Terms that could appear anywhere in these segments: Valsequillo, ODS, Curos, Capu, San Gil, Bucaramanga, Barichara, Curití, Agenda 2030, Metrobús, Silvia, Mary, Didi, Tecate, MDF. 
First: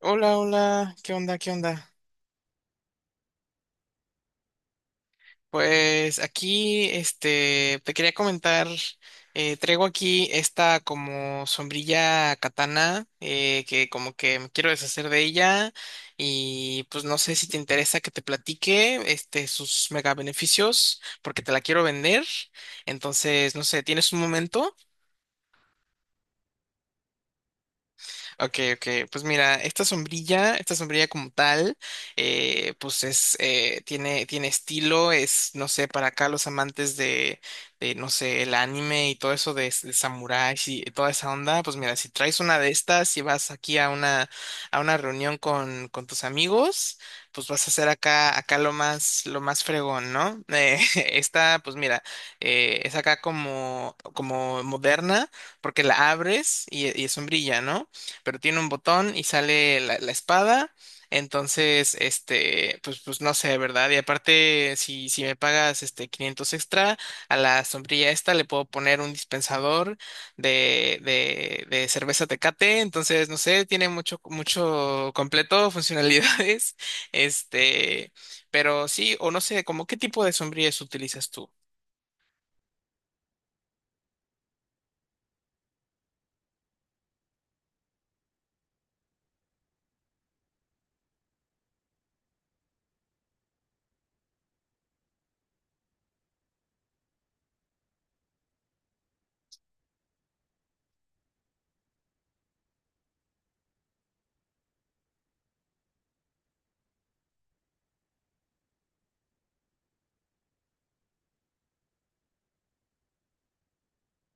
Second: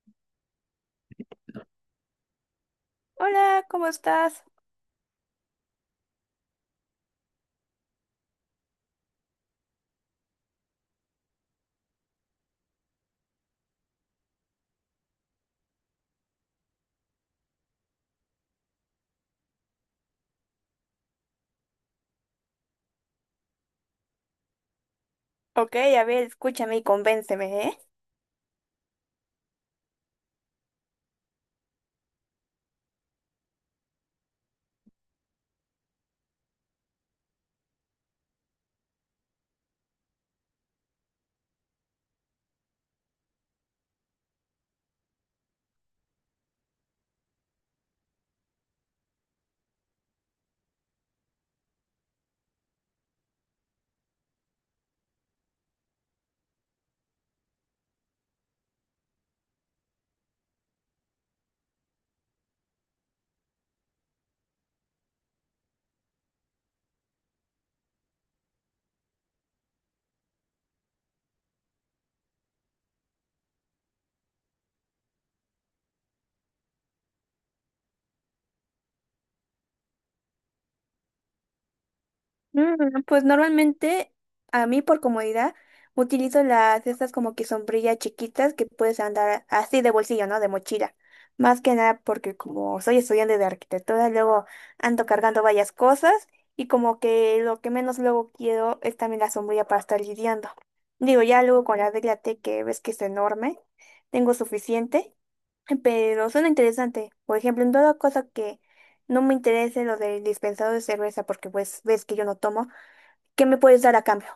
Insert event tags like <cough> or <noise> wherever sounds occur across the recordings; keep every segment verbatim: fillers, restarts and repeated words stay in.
Hola, hola, ¿qué onda? ¿Qué onda? Hola, ¿cómo estás? Pues aquí, este, te quería comentar, eh, traigo aquí esta como sombrilla katana, eh, que como que me quiero deshacer de ella y pues no sé si te interesa que te platique, este, sus mega beneficios, porque te la quiero vender, entonces, no sé, ¿tienes un momento? Ok, a ver, escúchame y convénceme, ¿eh? Ok, ok. Pues mira, esta sombrilla, esta sombrilla como tal, eh, pues es, eh, tiene, tiene estilo, es, no sé, para acá los amantes de, de, no sé, el anime y todo eso de, de samuráis y toda esa onda, pues mira, si traes una de estas y vas aquí a una, a una reunión con, con tus amigos, pues vas a hacer acá, acá lo más, lo más fregón, ¿no? Eh, <laughs> esta, pues mira, eh, es acá como, como moderna, porque la abres y, y es sombrilla, ¿no? Pero tiene un botón y sale la, la espada. Entonces, este, pues, pues no sé, ¿verdad? Y aparte, si, si me pagas este quinientos extra, a la sombrilla esta le puedo poner un dispensador de, de, de cerveza Tecate. Entonces, no sé, tiene mucho, mucho completo, funcionalidades. <laughs> Este, pero sí, o no sé, como qué tipo de sombrillas utilizas tú. Mm, pues normalmente, a mí por comodidad, utilizo las estas como que sombrillas chiquitas que puedes andar así de bolsillo, ¿no? De mochila. Más que nada porque como soy estudiante de arquitectura, luego ando cargando varias cosas y como que lo que menos luego quiero es también la sombrilla para estar lidiando. Digo, ya luego con la regla T que ves que es enorme, tengo suficiente. Pero suena interesante. Por ejemplo, en toda cosa que no me interese lo del dispensador de cerveza, porque pues ves que yo no tomo, ¿qué me puedes dar a cambio?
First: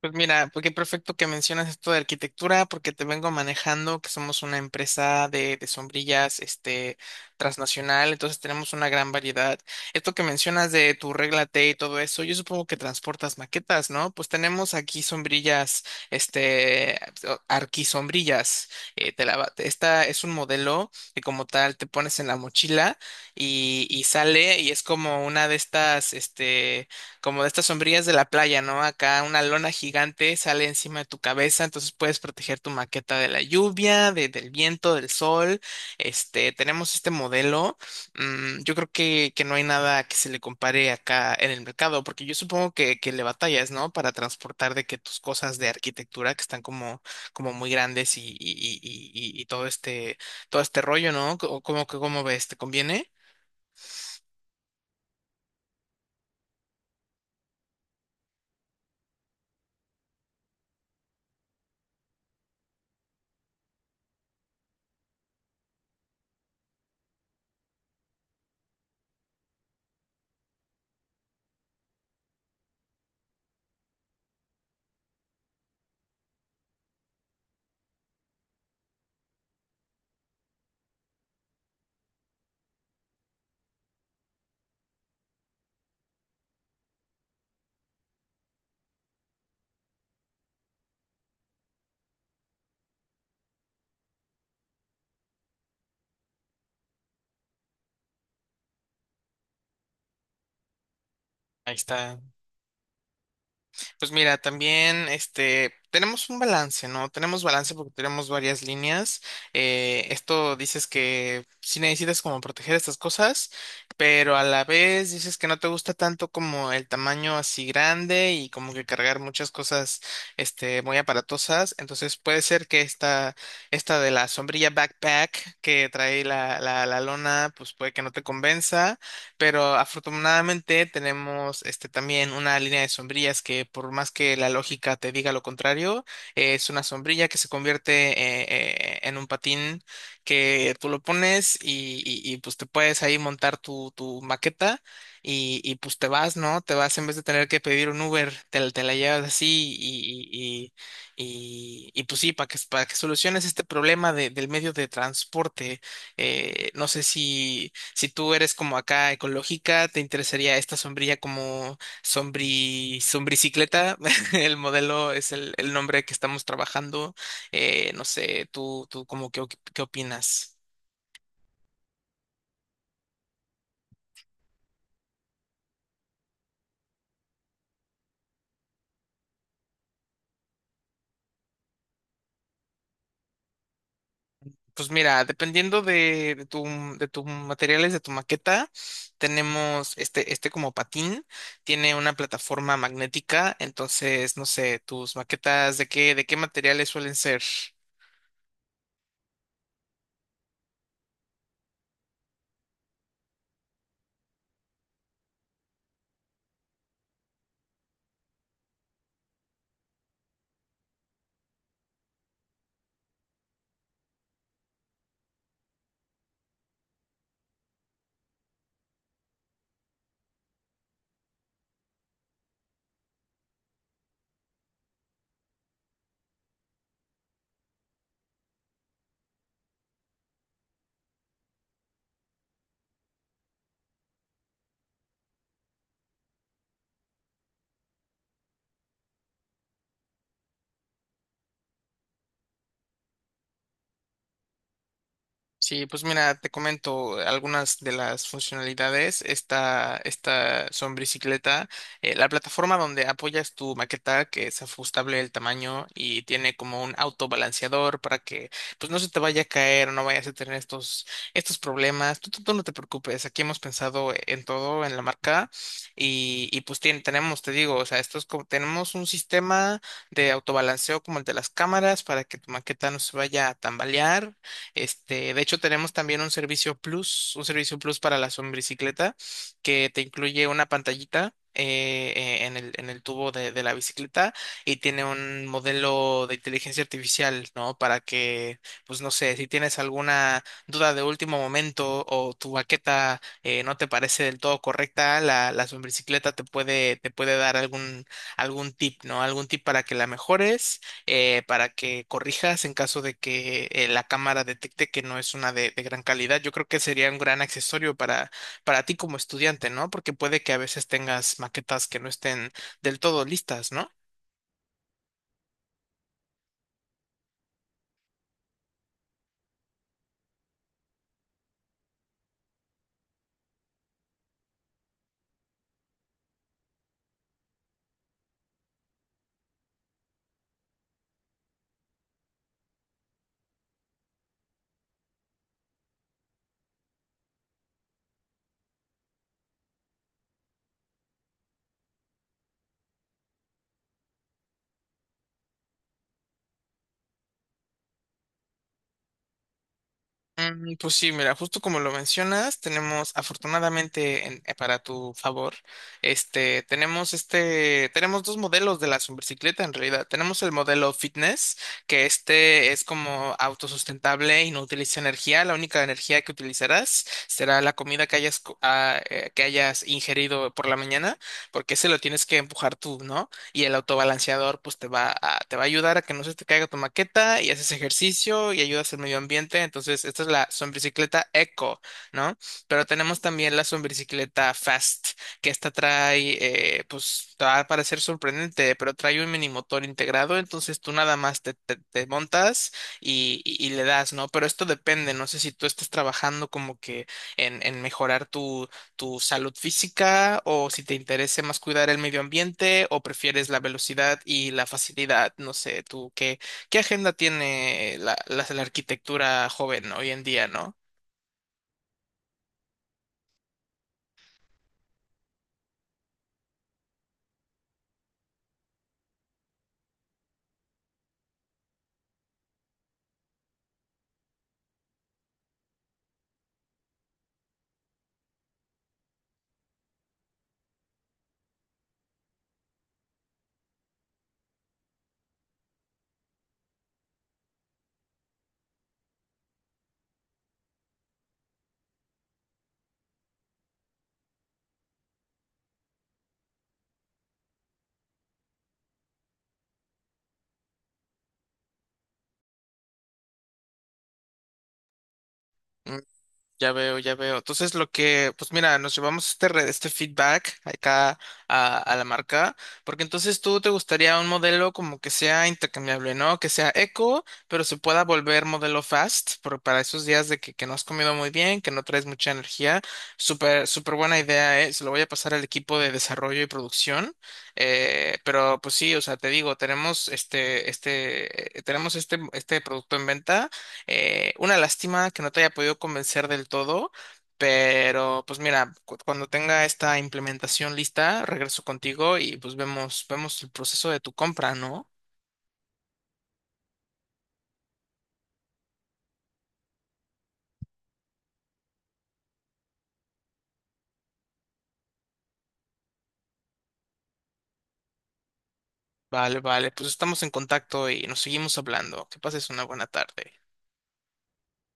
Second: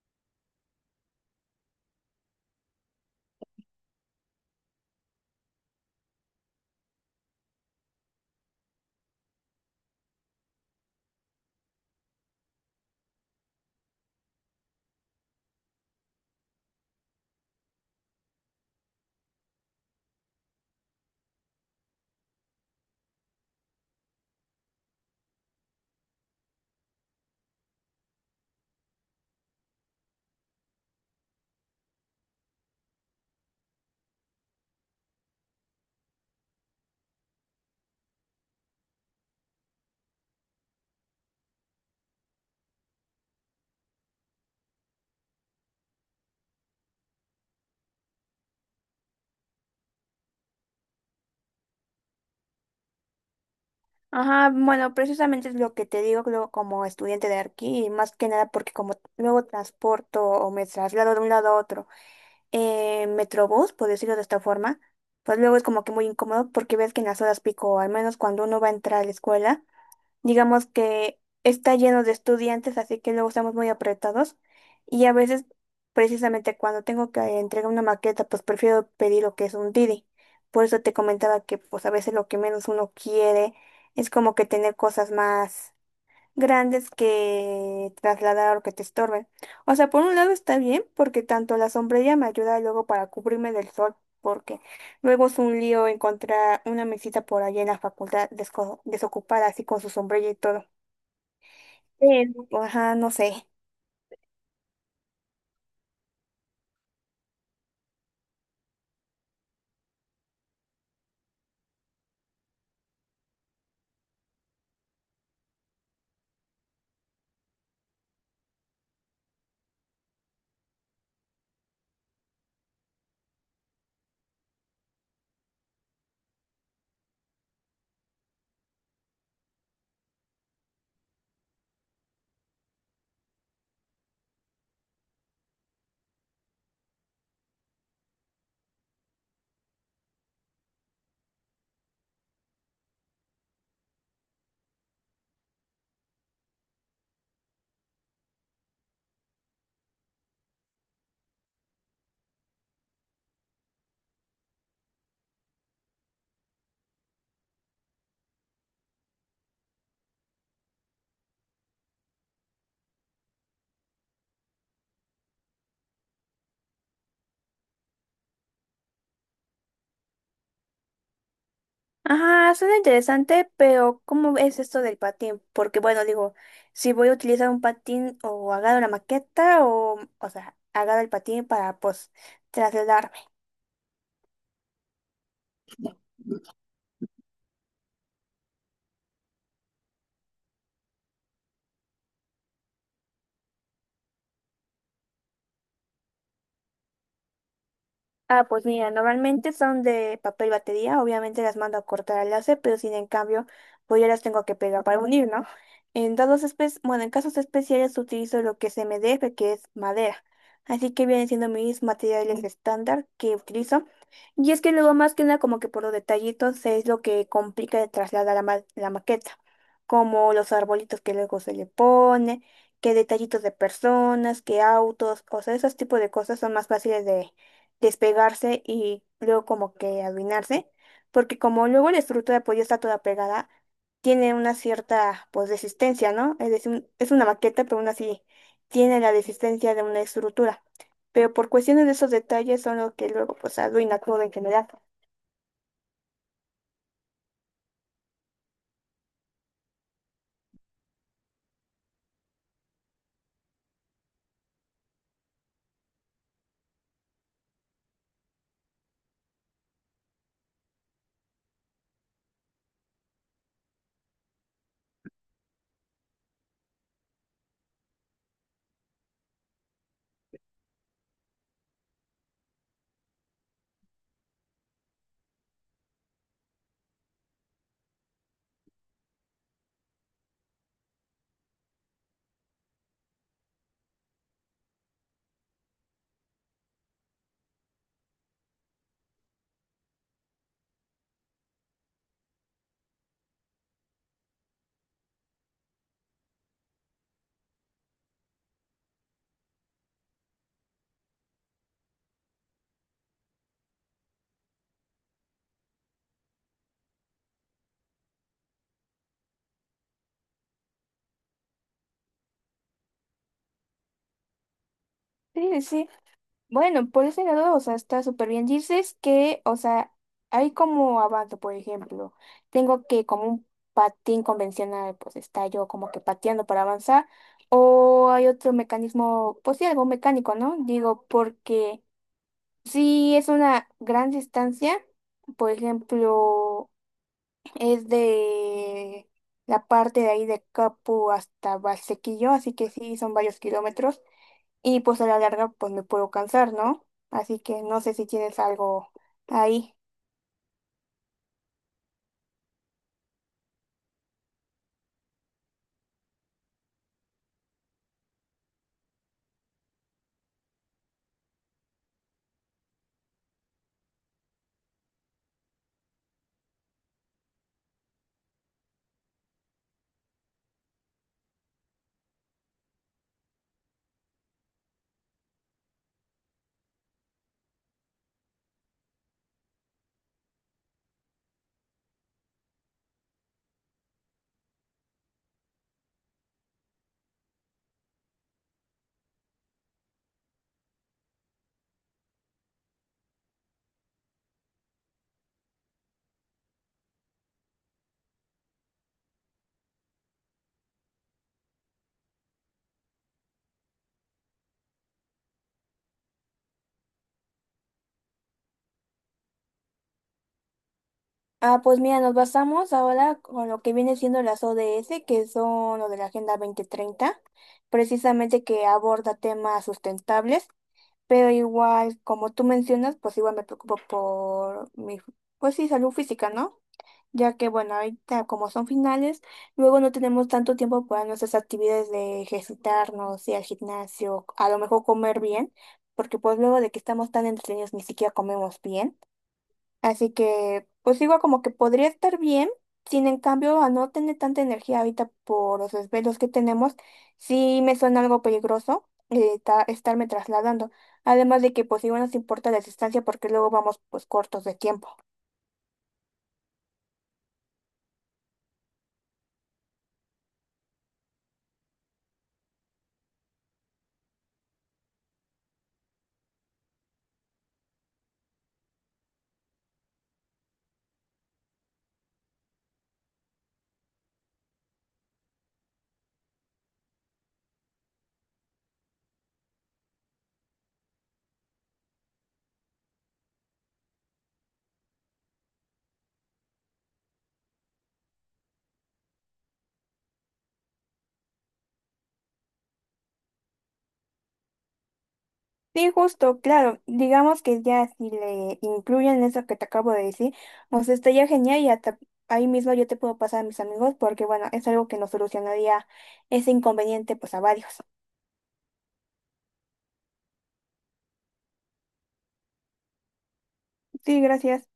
Pues mira, pues qué perfecto que mencionas esto de arquitectura, porque te vengo manejando que somos una empresa de, de sombrillas, este, transnacional, entonces tenemos una gran variedad. Esto que mencionas de tu regla T y todo eso, yo supongo que transportas maquetas, ¿no? Pues tenemos aquí sombrillas, este, o- arquisombrillas. eh, te la va- esta es un modelo que como tal te pones en la mochila y, y sale y es como una de estas, este como de estas sombrillas de la playa, ¿no? Acá una lona gigante sale encima de tu cabeza, entonces puedes proteger tu maqueta de la lluvia, de- del viento, del sol. Este, tenemos este modelo. mm, yo creo que, que no hay nada que se le compare acá en el mercado, porque yo supongo que, que le batallas, ¿no? Para transportar de que tus cosas de arquitectura que están como, como muy grandes y, y, y, y, y todo este, todo este rollo, ¿no? ¿Cómo, cómo, cómo ves? ¿Te conviene? Ajá, bueno, precisamente es lo que te digo luego como estudiante de aquí, y más que nada porque como luego transporto o me traslado de un lado a otro en Metrobús, por decirlo de esta forma, pues luego es como que muy incómodo porque ves que en las horas pico, o al menos cuando uno va a entrar a la escuela, digamos que está lleno de estudiantes, así que luego estamos muy apretados. Y a veces, precisamente cuando tengo que entregar una maqueta, pues prefiero pedir lo que es un Didi. Por eso te comentaba que pues a veces lo que menos uno quiere es como que tener cosas más grandes que trasladar o que te estorben. O sea, por un lado está bien porque tanto la sombrilla me ayuda luego para cubrirme del sol, porque luego es un lío encontrar una mesita por allá en la facultad desco- desocupada así con su sombrilla y todo. Ahí está. Pero, ajá, no sé. Pues mira, también este tenemos un balance, ¿no? Tenemos balance porque tenemos varias líneas. Eh, esto dices que sí necesitas como proteger estas cosas, pero a la vez dices que no te gusta tanto como el tamaño así grande y como que cargar muchas cosas este muy aparatosas. Entonces puede ser que esta, esta de la sombrilla backpack que trae la, la, la lona, pues puede que no te convenza. Pero afortunadamente tenemos este también una línea de sombrillas que por más que la lógica te diga lo contrario, eh, es una sombrilla que se convierte eh, eh, en un patín que tú lo pones y, y- y, pues te puedes ahí montar tu, tu maqueta y, y, pues te vas, ¿no? Te vas en vez de tener que pedir un Uber, te, la te la llevas así y, y, y, y, y, pues sí, para que, para que soluciones este problema de- del medio de transporte. eh, no sé si... Si tú eres como acá ecológica, te interesaría esta sombrilla como sombri, sombricicleta. <laughs> El modelo es el, el nombre que estamos trabajando. Eh, no sé, tú, tú como qué, qué opinas. Ajá, suena interesante, pero ¿cómo es esto del patín? Porque bueno, digo, si voy a utilizar un patín o agarro la maqueta o, o sea, agarro el patín para pues trasladarme. Pues mira, dependiendo de, de tu, de tus materiales, de tu maqueta, tenemos este, este como patín, tiene una plataforma magnética, entonces, no sé, tus maquetas, ¿de qué, de qué materiales suelen ser? Ah, pues mira, normalmente son de papel batería, obviamente las mando a cortar al láser, pero sin en cambio, pues ya las tengo que pegar para unir, ¿no? En dados espe- bueno, en casos especiales utilizo lo que es MDF, que es madera. Así que vienen siendo mis materiales estándar que utilizo. Y es que luego más que nada como que por los detallitos es lo que complica de trasladar la, ma- la maqueta, como los arbolitos que luego se le pone, que detallitos de personas, que autos, o sea, esos tipos de cosas son más fáciles despegarse y luego como que arruinarse, porque como luego la estructura pues ya está toda pegada, tiene una cierta pues resistencia, ¿no? Es decir, es una maqueta, pero aún así tiene la resistencia de una estructura. Pero por cuestiones de esos detalles son lo que luego pues arruina todo en general. Sí, pues mira, te comento algunas de las funcionalidades. Esta, esta son bicicleta, eh, la plataforma donde apoyas tu maqueta, que es ajustable el tamaño y tiene como un autobalanceador para que pues no se te vaya a caer, no vayas a tener estos, estos problemas. Tú, tú- tú no te preocupes, aquí hemos pensado en todo, en la marca, y, y pues tien- tenemos, te digo, o sea, esto es como, tenemos un sistema de autobalanceo como el de las cámaras para que tu maqueta no se vaya a tambalear. Este, de hecho, tenemos también un servicio plus, un servicio plus para la sombricicleta, que te incluye una pantallita. eh, eh, en el, en el tubo de, de la bicicleta y tiene un modelo de inteligencia artificial, ¿no? Para que, pues no sé, si tienes alguna duda de último momento o tu baqueta eh, no te parece del todo correcta, la, la sombricicleta te puede, te puede dar algún, algún tip, ¿no? Algún tip para que la mejores eh, para que corrijas en caso de que eh, la cámara detecte que no es una de, de gran calidad. Yo creo que sería un gran accesorio para, para ti como estudiante, ¿no? Porque puede que a veces tengas maquetas que no estén del todo listas, ¿no? Sí, sí. Bueno, por ese lado, o sea, está súper bien. Dices que, o sea, hay como avance, por ejemplo, tengo que como un patín convencional, pues está yo como que pateando para avanzar, o hay otro mecanismo, pues sí, algo mecánico, ¿no? Digo, porque si es una gran distancia, por ejemplo, es de la parte de ahí de Capu hasta Valsequillo, así que sí, son varios kilómetros y pues a la larga pues me puedo cansar, ¿no? Así que no sé si tienes algo ahí. Mm, pues sí, mira, justo como lo mencionas, tenemos afortunadamente en- eh, para tu favor, este, tenemos este, tenemos dos modelos de la superbicicleta en realidad. Tenemos el modelo fitness, que este es como autosustentable y no utiliza energía. La única energía que utilizarás será la comida que hayas, co- ah, eh, que hayas ingerido por la mañana, porque ese lo tienes que empujar tú, ¿no? Y el autobalanceador pues te va a, te va a ayudar a que no se te caiga tu maqueta y haces ejercicio y ayudas al medio ambiente. Entonces, esta es la sombricicleta eco, ¿no? Pero tenemos también la sombricicleta fast, que esta trae, eh, pues te va a parecer sorprendente, pero trae un mini motor integrado, entonces tú nada más te, te, te montas y, y- y le das, ¿no? Pero esto depende, no sé si tú estás trabajando como que en, en mejorar tu tu salud física o si te interesa más cuidar el medio ambiente o prefieres la velocidad y la facilidad. No sé, tú, ¿qué, qué agenda tiene la, la, la arquitectura joven hoy en día, ¿no? Ah, pues mira, nos basamos ahora con lo que viene siendo las O D S, que son lo de la Agenda veinte treinta, precisamente que aborda temas sustentables, pero igual, como tú mencionas, pues igual me preocupo por mi, pues sí, salud física, ¿no? Ya que bueno, ahorita como son finales, luego no tenemos tanto tiempo para nuestras actividades de ejercitarnos, ir al gimnasio, a lo mejor comer bien, porque pues luego de que estamos tan entretenidos ni siquiera comemos bien. Así que pues digo como que podría estar bien, sin en cambio a no tener tanta energía ahorita por los desvelos que tenemos, sí me suena algo peligroso. Eh, ta- estarme trasladando, además de que pues igual nos importa la distancia porque luego vamos pues cortos de tiempo. Ya veo, ya veo. Entonces, lo que, pues mira, nos llevamos este, re- este feedback acá a, a la marca, porque entonces tú te gustaría un modelo como que sea intercambiable, ¿no? Que sea eco, pero se pueda volver modelo fast, por- para esos días de que, que no has comido muy bien, que no traes mucha energía. Súper, súper buena idea, ¿eh? Se lo voy a pasar al equipo de desarrollo y producción. Eh, pero pues sí, o sea, te digo, tenemos este, este, eh, tenemos este, este producto en venta. Eh, una lástima que no te haya podido convencer del todo, pero pues mira, cu- cuando tenga esta implementación lista, regreso contigo y pues vemos, vemos el proceso de tu compra, ¿no? Sí, justo, claro. Digamos que ya si le incluyen eso que te acabo de decir, pues estaría genial y hasta ahí mismo yo te puedo pasar a mis amigos porque bueno, es algo que nos solucionaría ese inconveniente pues a varios. Vale, vale, pues estamos en contacto y nos seguimos hablando. Que pases una buena tarde. Sí, gracias.